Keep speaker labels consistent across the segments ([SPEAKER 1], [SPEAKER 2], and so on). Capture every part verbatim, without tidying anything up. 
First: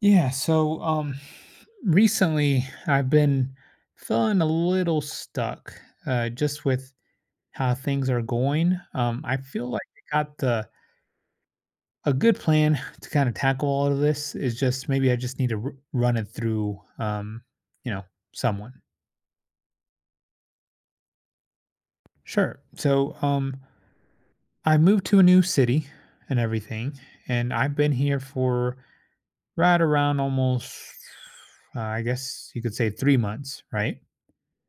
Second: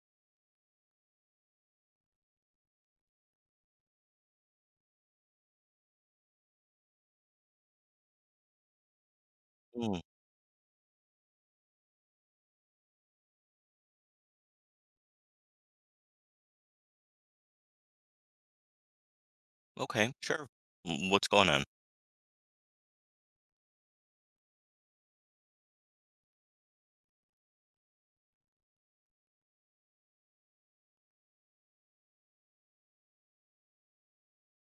[SPEAKER 1] Yeah, so um recently I've been feeling a little stuck uh just with how things are going. Um I feel like
[SPEAKER 2] Mm,
[SPEAKER 1] I got the a good plan to kind of tackle all of this is just maybe I just need to r- run it through um you know someone.
[SPEAKER 2] okay, sure. Mm, what's going on?
[SPEAKER 1] Sure. So um I moved to a new city and everything, and I've been here for right around almost uh, I guess you could say three months, right?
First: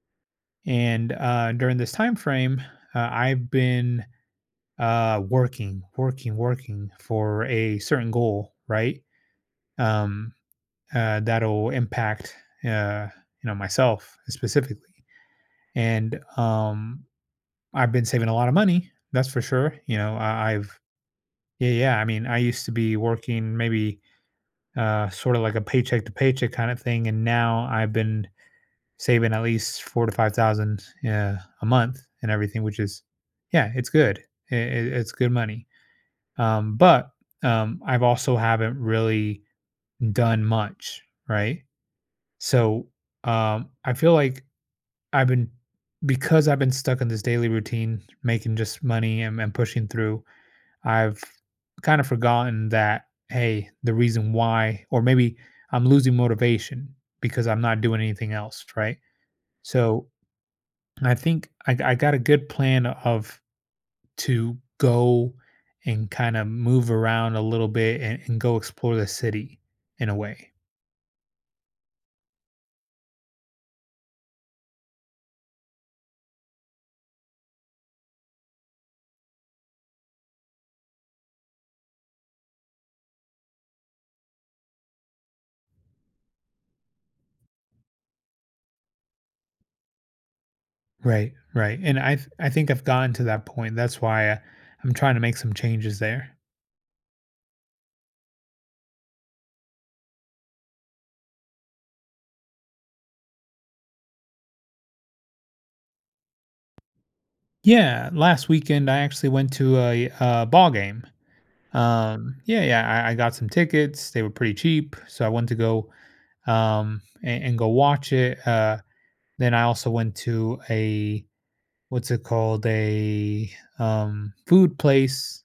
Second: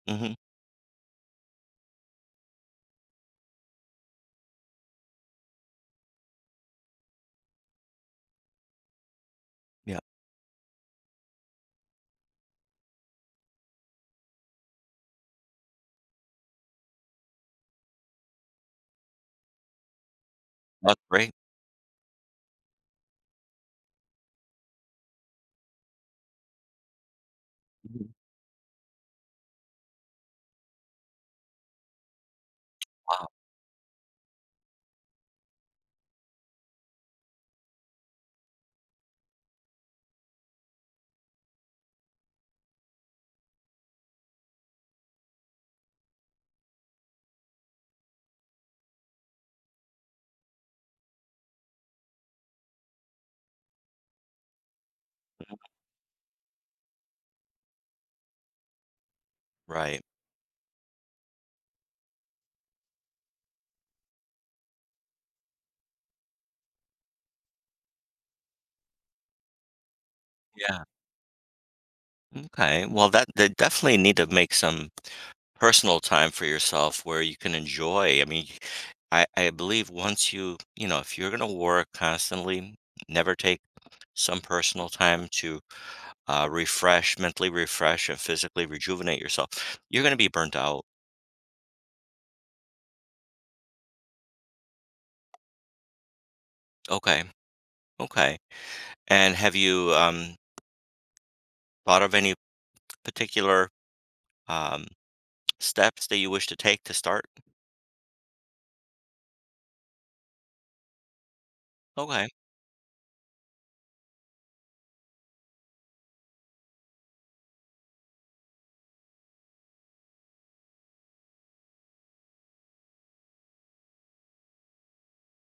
[SPEAKER 2] Mhm,
[SPEAKER 1] And uh, during this time frame, uh, I've been uh, working, working, working for a certain goal, right?
[SPEAKER 2] yeah,
[SPEAKER 1] Um, uh, that'll impact, uh, you know, myself specifically. And um, I've been saving a lot of money, that's for sure. You know, I, I've
[SPEAKER 2] that's great.
[SPEAKER 1] yeah, yeah. I mean, I used to be working maybe uh, sort of like a paycheck to paycheck kind of thing, and now I've
[SPEAKER 2] Mhm,
[SPEAKER 1] been saving at least four to five thousand uh, a month and everything, which is
[SPEAKER 2] wow,
[SPEAKER 1] yeah, it's good. I- I- it's good money. Um, but um, I've also haven't really done much, right? So um, I feel like I've been, because I've been stuck in this daily routine, making just money and, and pushing through. I've kind of forgotten that, hey, the reason why, or maybe I'm losing motivation because I'm not doing anything else, right?
[SPEAKER 2] right,
[SPEAKER 1] So I think I, I got a good plan of to go and kind of move around a little bit and, and go explore the city in a way.
[SPEAKER 2] yeah, okay. Well, that they definitely need to make some personal time for yourself where you can enjoy, I mean, I I believe once you you know, if you're gonna work constantly, never take some personal time to, uh, refresh, mentally refresh, and physically rejuvenate yourself, you're gonna be burnt out.
[SPEAKER 1] Right, right. And I th- I think I've gotten to that point. That's why I, I'm trying to make some changes there.
[SPEAKER 2] Okay, okay, and have you, um, thought of any particular, um steps that you wish to take to start?
[SPEAKER 1] Yeah, last weekend I actually went to a uh ball game.
[SPEAKER 2] Okay.
[SPEAKER 1] Um, yeah, yeah, I, I got some tickets. They were pretty cheap, so I went to go um and, and go watch it. Uh, then I also went to a what's it called a um, food place,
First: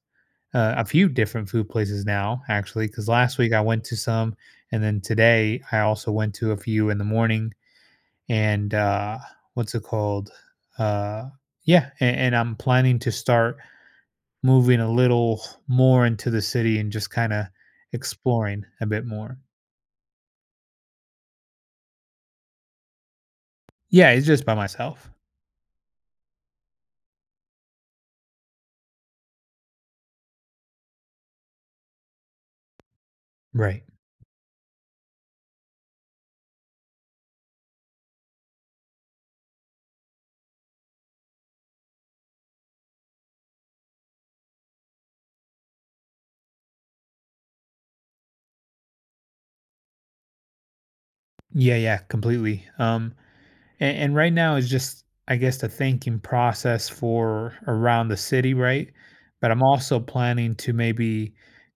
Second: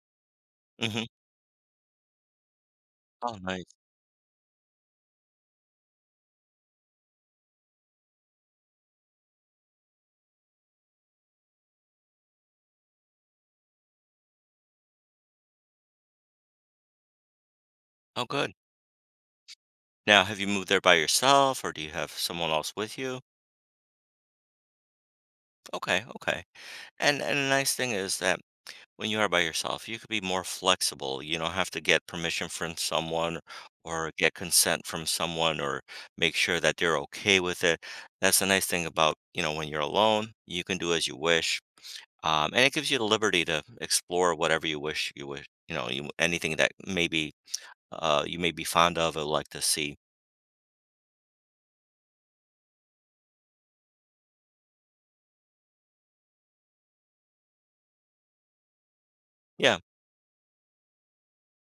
[SPEAKER 1] uh, a
[SPEAKER 2] Mhm.
[SPEAKER 1] few different food places now actually, because
[SPEAKER 2] Oh,
[SPEAKER 1] last week I
[SPEAKER 2] nice.
[SPEAKER 1] went to some, and then today I also went to a few in the morning. And uh, what's it called uh, yeah, and, and I'm planning to start moving a little more into the city and just kind of
[SPEAKER 2] Oh, good.
[SPEAKER 1] exploring a bit more.
[SPEAKER 2] Now, have you moved there by yourself or do you have someone else with you?
[SPEAKER 1] Yeah, it's just by myself.
[SPEAKER 2] Okay, okay. And and the nice thing is that when you are by yourself, you could be more flexible. You don't have to get permission from someone
[SPEAKER 1] Right.
[SPEAKER 2] or get consent from someone or make sure that they're okay with it. That's the nice thing about, you know, when you're alone, you can do as you wish. Um, and it gives you the liberty to explore whatever you wish you wish, you know, you anything that maybe uh, you may be fond of or like to see.
[SPEAKER 1] Yeah, yeah, completely. Um And, and right now is just, I guess, the thinking process for around the city, right? But I'm
[SPEAKER 2] Yeah.
[SPEAKER 1] also planning to maybe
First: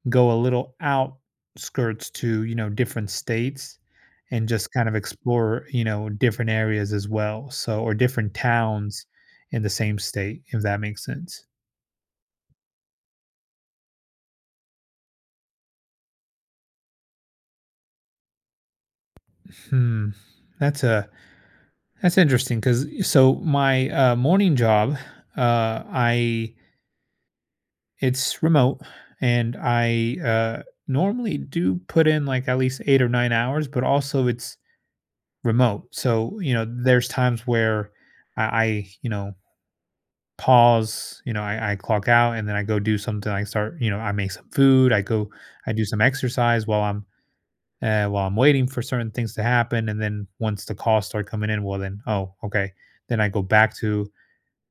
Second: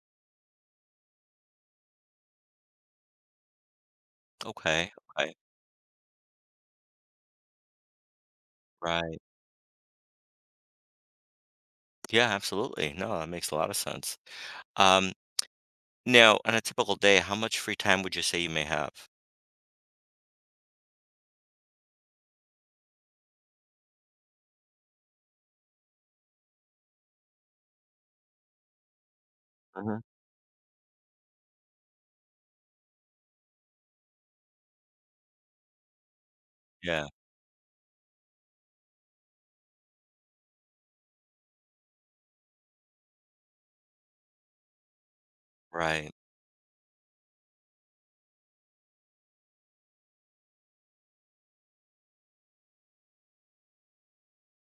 [SPEAKER 1] go a little outskirts to, you know, different states and just kind
[SPEAKER 2] Okay.
[SPEAKER 1] of
[SPEAKER 2] Okay.
[SPEAKER 1] explore, you know, different areas as well. So, or different towns
[SPEAKER 2] Right.
[SPEAKER 1] in the same state, if that makes sense.
[SPEAKER 2] Yeah, absolutely. No, that makes a lot of sense. Um, now, on a typical day, how much free time would you say you may have?
[SPEAKER 1] Hmm. That's a that's interesting because so my uh, morning job, uh, I it's remote, and
[SPEAKER 2] Hmm.
[SPEAKER 1] I, uh, normally do put in, like, at least eight or nine hours, but also it's remote, so, you know,
[SPEAKER 2] Yeah.
[SPEAKER 1] there's times where I I, you know, pause. You know, I I clock out, and then I go do something. I start you know, I make some food, I go I do some
[SPEAKER 2] Right.
[SPEAKER 1] exercise while I'm, uh, while I'm waiting for certain things to happen, and then once the calls start coming in, well, then, "Oh, okay." Then I go back to,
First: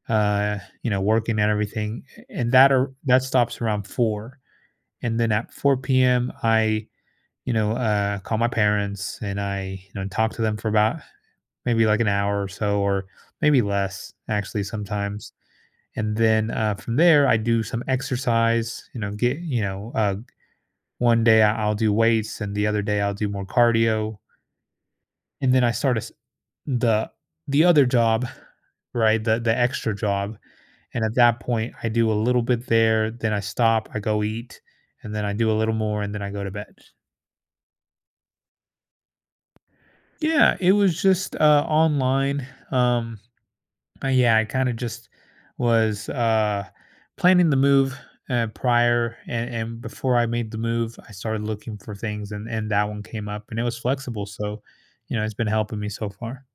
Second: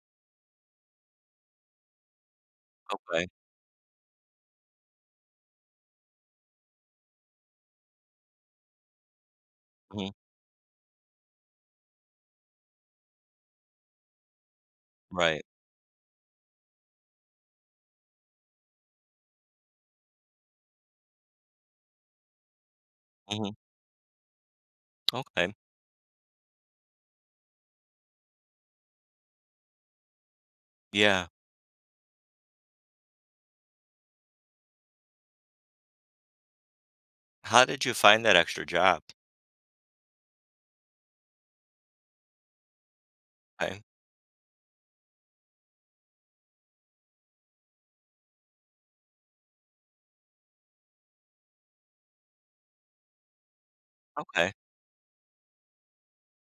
[SPEAKER 1] uh, you know, working and everything, and that ar that
[SPEAKER 2] Okay.
[SPEAKER 1] stops around four, and then at four p m. I, you know, uh, call my parents and I, you know,
[SPEAKER 2] Hmm.
[SPEAKER 1] talk to them for about maybe like an hour or so, or maybe less actually sometimes.
[SPEAKER 2] Right.
[SPEAKER 1] And then uh, from there, I do some exercise. You know, get you know, uh, one day I- I'll do weights, and the other day I'll do more
[SPEAKER 2] Hmm.
[SPEAKER 1] cardio.
[SPEAKER 2] Okay.
[SPEAKER 1] And then I start a s the the other job, right? The the extra job. And at
[SPEAKER 2] Yeah.
[SPEAKER 1] that point, I do a little bit there, then I stop, I go eat, and then I do a little more, and then I go to bed.
[SPEAKER 2] How did you find that extra job?
[SPEAKER 1] Yeah, it was just uh, online. Um,
[SPEAKER 2] Okay.
[SPEAKER 1] uh, yeah, I kinda just was, uh, planning the move, uh, prior, and and before I made the move, I started looking for things, and and that one came up, and it was flexible,
[SPEAKER 2] Okay.
[SPEAKER 1] so, you know, it's been helping me so far.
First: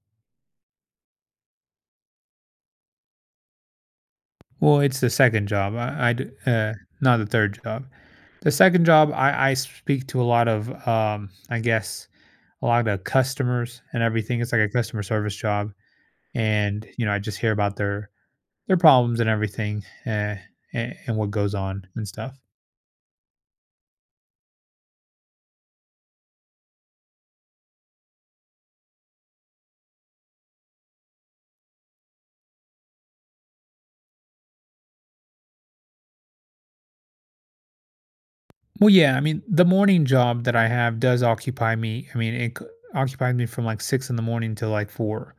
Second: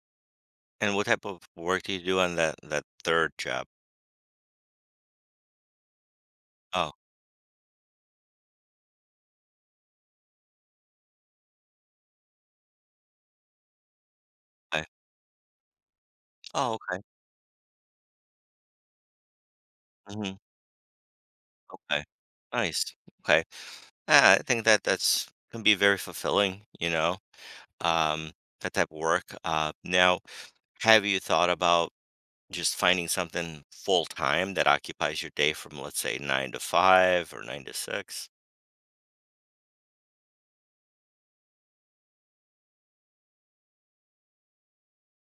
[SPEAKER 2] And what type of work do you do on that that third job?
[SPEAKER 1] Well, it's the second job, I I d uh,
[SPEAKER 2] Oh,
[SPEAKER 1] not the third job. The second job, I I speak to a lot of, um, I guess, a lot of customers and everything. It's like a
[SPEAKER 2] okay.
[SPEAKER 1] customer service job,
[SPEAKER 2] Oh,
[SPEAKER 1] and,
[SPEAKER 2] okay.
[SPEAKER 1] you know, I just hear about their their problems and everything,
[SPEAKER 2] Hmm.
[SPEAKER 1] uh, and, and what goes on
[SPEAKER 2] Okay.
[SPEAKER 1] and stuff.
[SPEAKER 2] Nice. Okay. Ah, I think that that's can be very fulfilling, you know. um, that type of work. Uh, now, have you thought about just finding something full time that occupies your day from, let's say, nine to five or nine to six?
[SPEAKER 1] Well, yeah, I mean, the morning job that I have does occupy me. I mean, it c- occupies me from like six in the morning to like four.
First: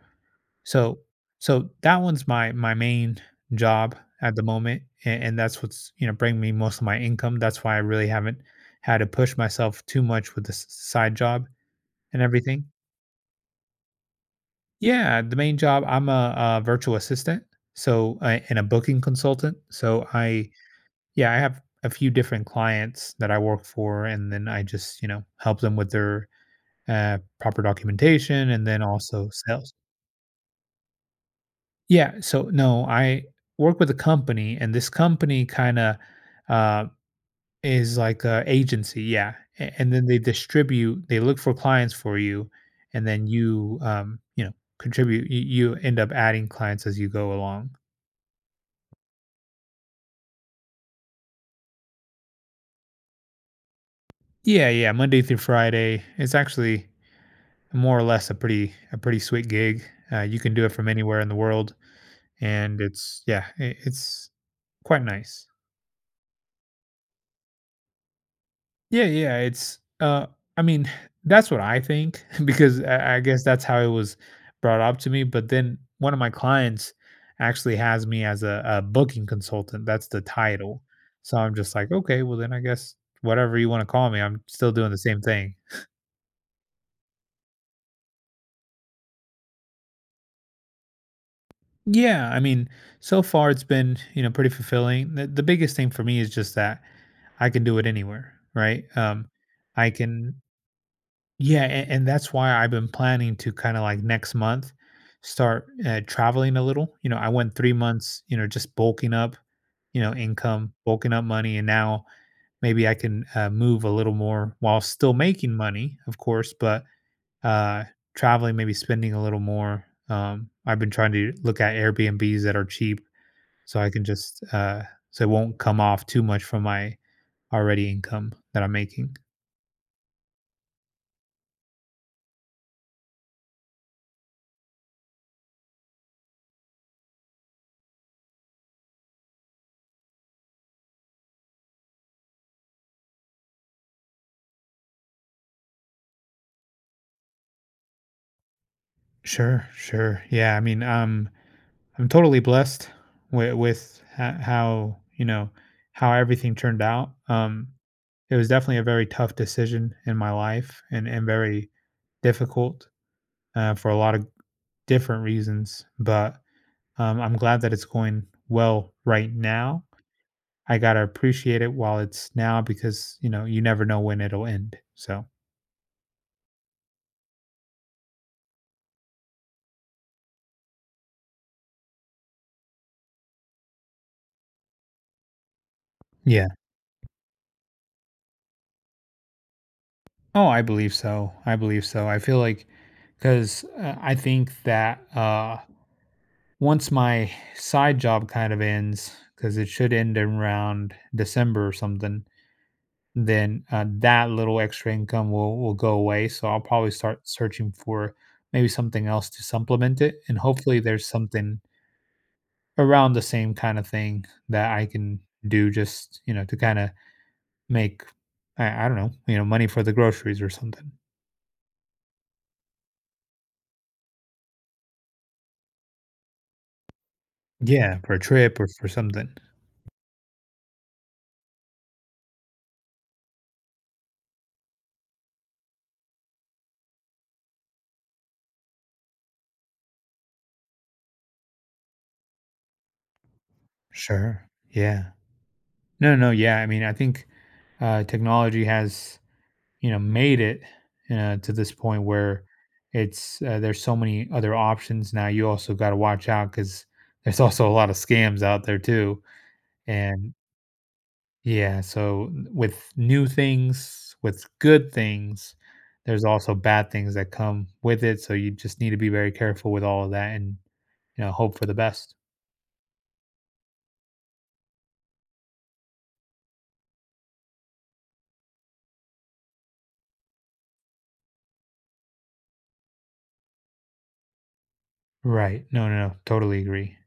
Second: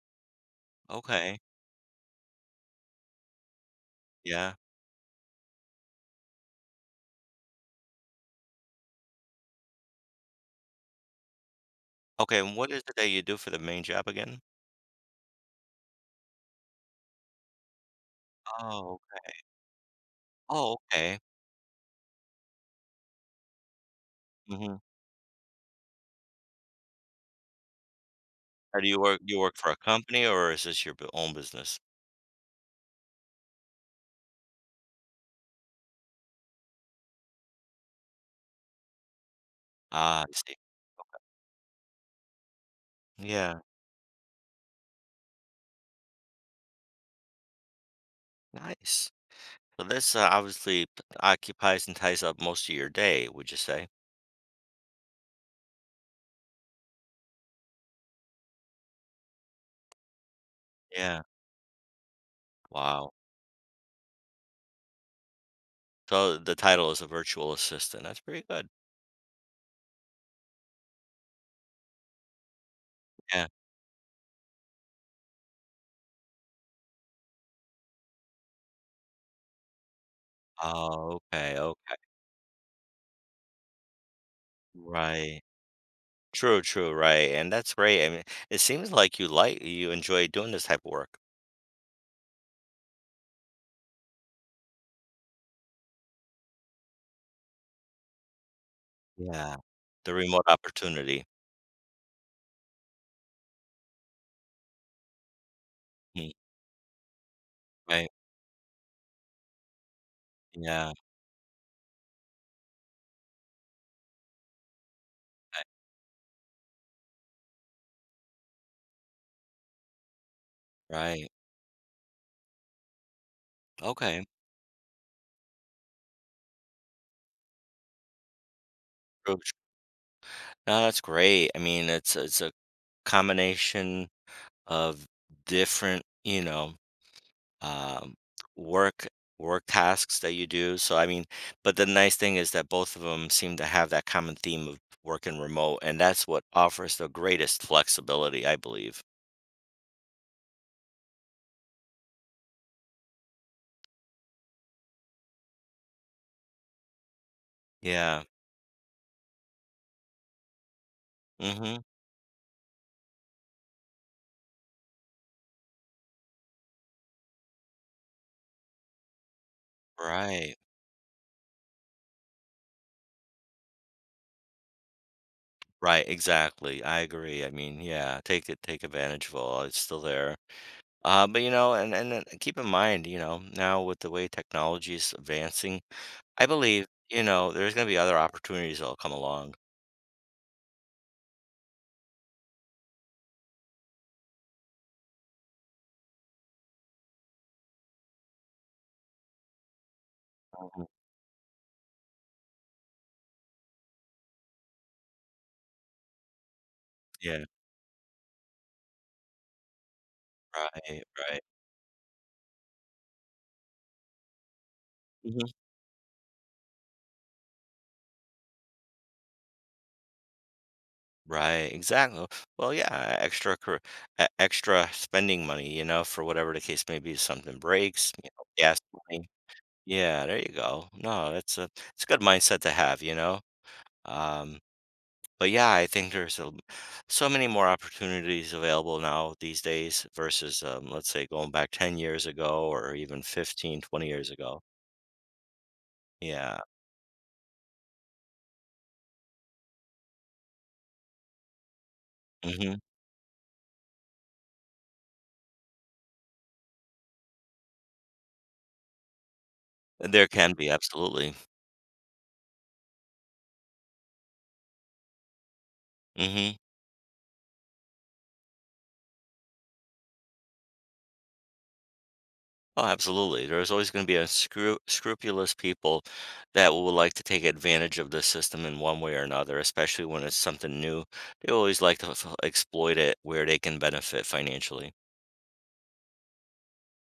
[SPEAKER 1] So,
[SPEAKER 2] Okay.
[SPEAKER 1] so that one's my my main job at the
[SPEAKER 2] Yeah.
[SPEAKER 1] moment, and, and that's what's, you know, bringing me most of my income. That's why I really haven't had to push myself too much with this side job and
[SPEAKER 2] Okay. And
[SPEAKER 1] everything.
[SPEAKER 2] what is it that you do for the main job again?
[SPEAKER 1] Yeah, the main job, I'm a a virtual assistant, so uh, and a
[SPEAKER 2] Oh.
[SPEAKER 1] booking consultant. So I
[SPEAKER 2] Oh. Okay.
[SPEAKER 1] Yeah, I have a few different clients that I work for, and then I
[SPEAKER 2] hmm
[SPEAKER 1] just, you know, help them with their uh, proper documentation, and
[SPEAKER 2] Or
[SPEAKER 1] then
[SPEAKER 2] do you work?
[SPEAKER 1] also
[SPEAKER 2] You work for
[SPEAKER 1] sales.
[SPEAKER 2] a company, or is this your b- own business?
[SPEAKER 1] Yeah, so no, I work with a company, and this company kind of uh, is like a agency. Yeah, a- and then they
[SPEAKER 2] Ah, I see.
[SPEAKER 1] distribute, they look for clients for you, and then
[SPEAKER 2] Yeah.
[SPEAKER 1] you, um, you know, contribute. You, you end up adding clients as you go along.
[SPEAKER 2] Nice. So this uh, obviously p- occupies and ties up most of your day. Would you say?
[SPEAKER 1] Yeah, yeah, Monday through Friday. It's actually more or less a pretty a pretty sweet gig. Uh, you can do it from anywhere
[SPEAKER 2] Yeah.
[SPEAKER 1] in the world, and
[SPEAKER 2] Wow.
[SPEAKER 1] it's, yeah, i- it's quite nice.
[SPEAKER 2] So the title is a virtual assistant, that's pretty good.
[SPEAKER 1] Yeah, yeah, it's uh, I mean, that's what I think because I, I guess
[SPEAKER 2] Yeah.
[SPEAKER 1] that's how it was brought up to me. But then one of my clients actually has me as a a booking consultant. That's the title.
[SPEAKER 2] Oh,
[SPEAKER 1] So I'm
[SPEAKER 2] okay,
[SPEAKER 1] just like,
[SPEAKER 2] okay.
[SPEAKER 1] okay, well then I guess whatever you want to call me, I'm still doing the same
[SPEAKER 2] Right.
[SPEAKER 1] thing.
[SPEAKER 2] True, true, right, and that's great, I mean, it seems like you like you enjoy doing this type of work.
[SPEAKER 1] Yeah, I mean, so far it's been, you know, pretty fulfilling. The, the biggest thing for me is just that I can do it anywhere, right? Um,
[SPEAKER 2] Yeah.
[SPEAKER 1] I
[SPEAKER 2] The
[SPEAKER 1] can,
[SPEAKER 2] remote opportunity.
[SPEAKER 1] yeah, and, and that's why I've been planning to kind of like next month start uh,
[SPEAKER 2] Mm,
[SPEAKER 1] traveling a little. You know, I went three
[SPEAKER 2] right.
[SPEAKER 1] months, you know, just bulking up, you know, income,
[SPEAKER 2] Yeah,
[SPEAKER 1] bulking up money, and now maybe I can uh, move a little more while still making money, of course, but uh, traveling, maybe spending a little more. Um, I've been trying
[SPEAKER 2] right.
[SPEAKER 1] to look at Airbnbs that are cheap so I can
[SPEAKER 2] Okay.
[SPEAKER 1] just uh so it won't come off too much from my already income that I'm making.
[SPEAKER 2] True, tr no, that's great, I mean, it's it's a combination of different, you know um, work work tasks that you do. So I mean, but the nice thing is that both of them seem to have that common theme of working remote, and that's what offers the greatest flexibility, I believe.
[SPEAKER 1] Sure, sure. Yeah, I mean, um I'm totally blessed with with ho- how, you know, how everything turned out. Um
[SPEAKER 2] Yeah.
[SPEAKER 1] it was definitely a very tough decision in my life, and and very
[SPEAKER 2] Hmm.
[SPEAKER 1] difficult uh, for a lot of different reasons, but um, I'm glad that it's going well right now.
[SPEAKER 2] Right.
[SPEAKER 1] I gotta appreciate it while it's now, because you know, you never know when it'll end. So
[SPEAKER 2] Right. Exactly. I agree. I mean, yeah, take it, take advantage of all. It's still there. Uh, but you know, and and then keep in mind, you know, now with the way technology is advancing, I
[SPEAKER 1] yeah.
[SPEAKER 2] believe, you know, there's going to be other opportunities that'll come along.
[SPEAKER 1] Oh, I believe so. I believe so. I feel like, because uh, I think that uh, once my side job kind of ends, because it should end in
[SPEAKER 2] Mhm.
[SPEAKER 1] around December or something, then uh, that little extra income will will go away. So I'll probably start
[SPEAKER 2] Yeah.
[SPEAKER 1] searching for maybe something else to supplement it, and hopefully
[SPEAKER 2] Right.
[SPEAKER 1] there's
[SPEAKER 2] Right.
[SPEAKER 1] something around the same kind of thing that I can do, just, you know, to kind of make, I, I don't know, you know, money for the groceries or something.
[SPEAKER 2] Right, exactly. Well, yeah, extra cur- e- extra spending money, you know, for whatever the case may be, something
[SPEAKER 1] Yeah,
[SPEAKER 2] breaks,
[SPEAKER 1] for a
[SPEAKER 2] you know,
[SPEAKER 1] trip or
[SPEAKER 2] gas
[SPEAKER 1] for
[SPEAKER 2] money.
[SPEAKER 1] something.
[SPEAKER 2] Yeah, there you go. No, that's a it's a good mindset to have, you know. Um, but yeah, I think there's a, so many more opportunities available now these days versus um, let's say going back ten years ago or even fifteen, twenty years
[SPEAKER 1] Sure.
[SPEAKER 2] ago.
[SPEAKER 1] Yeah. No, no,
[SPEAKER 2] Yeah.
[SPEAKER 1] yeah, I mean, I think, uh, technology has, you know, made it, uh, to this point where
[SPEAKER 2] hmm
[SPEAKER 1] it's, uh, there's so many other options now. You also gotta watch out, because there's also a lot of scams out there too,
[SPEAKER 2] There
[SPEAKER 1] and
[SPEAKER 2] can be absolutely.
[SPEAKER 1] yeah, so with new things, with good things, there's
[SPEAKER 2] Hmm.
[SPEAKER 1] also bad things that come with it, so you just need to be very careful with all of that and, you know, hope for the best.
[SPEAKER 2] Oh, absolutely. There's always going to be unscru- scrupulous people that will like to take advantage of the system in one way or another, especially when it's something new. They always like to f- exploit it where they can benefit financially.
[SPEAKER 1] Right. No, no, no, totally agree.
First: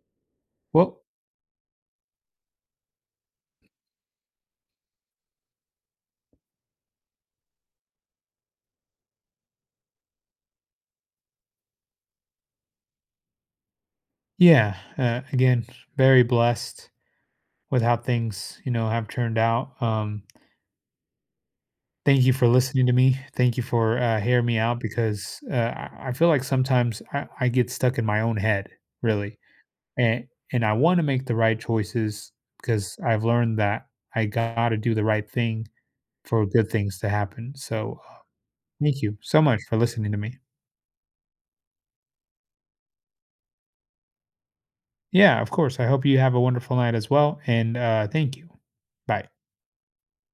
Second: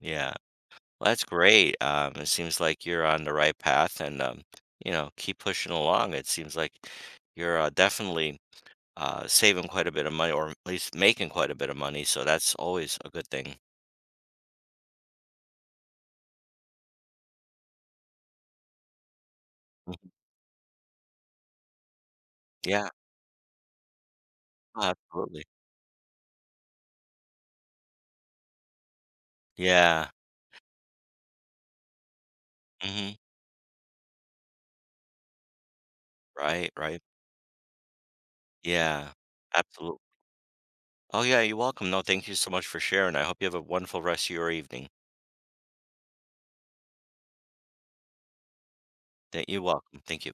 [SPEAKER 2] Yeah,
[SPEAKER 1] Well,
[SPEAKER 2] well, that's great. Um, it seems like you're on the right path, and um, you know, keep pushing along. It seems like you're uh, definitely uh, saving quite a bit of money, or at least making quite a bit of money. So that's always a good thing.
[SPEAKER 1] yeah, uh, again, very blessed with how things, you know, have turned out.
[SPEAKER 2] Mhm.
[SPEAKER 1] Um, thank you for listening
[SPEAKER 2] Yeah,
[SPEAKER 1] to me. Thank you for uh, hearing me out, because
[SPEAKER 2] absolutely.
[SPEAKER 1] uh, I I feel like sometimes I, I get stuck in my own head, really,
[SPEAKER 2] Yeah.
[SPEAKER 1] and and I want to make the right choices because
[SPEAKER 2] Hmm.
[SPEAKER 1] I've learned that I got to do the right thing for good
[SPEAKER 2] Right.
[SPEAKER 1] things
[SPEAKER 2] Right.
[SPEAKER 1] to happen. So, uh, thank
[SPEAKER 2] Yeah,
[SPEAKER 1] you so much for
[SPEAKER 2] absolutely.
[SPEAKER 1] listening to me.
[SPEAKER 2] Oh, yeah, you're welcome. No, thank you so much for sharing. I hope you have a wonderful rest of your evening.
[SPEAKER 1] Yeah, of course. I hope you have a wonderful night as well, and uh, thank you. Bye.
[SPEAKER 2] That you're welcome. Thank you.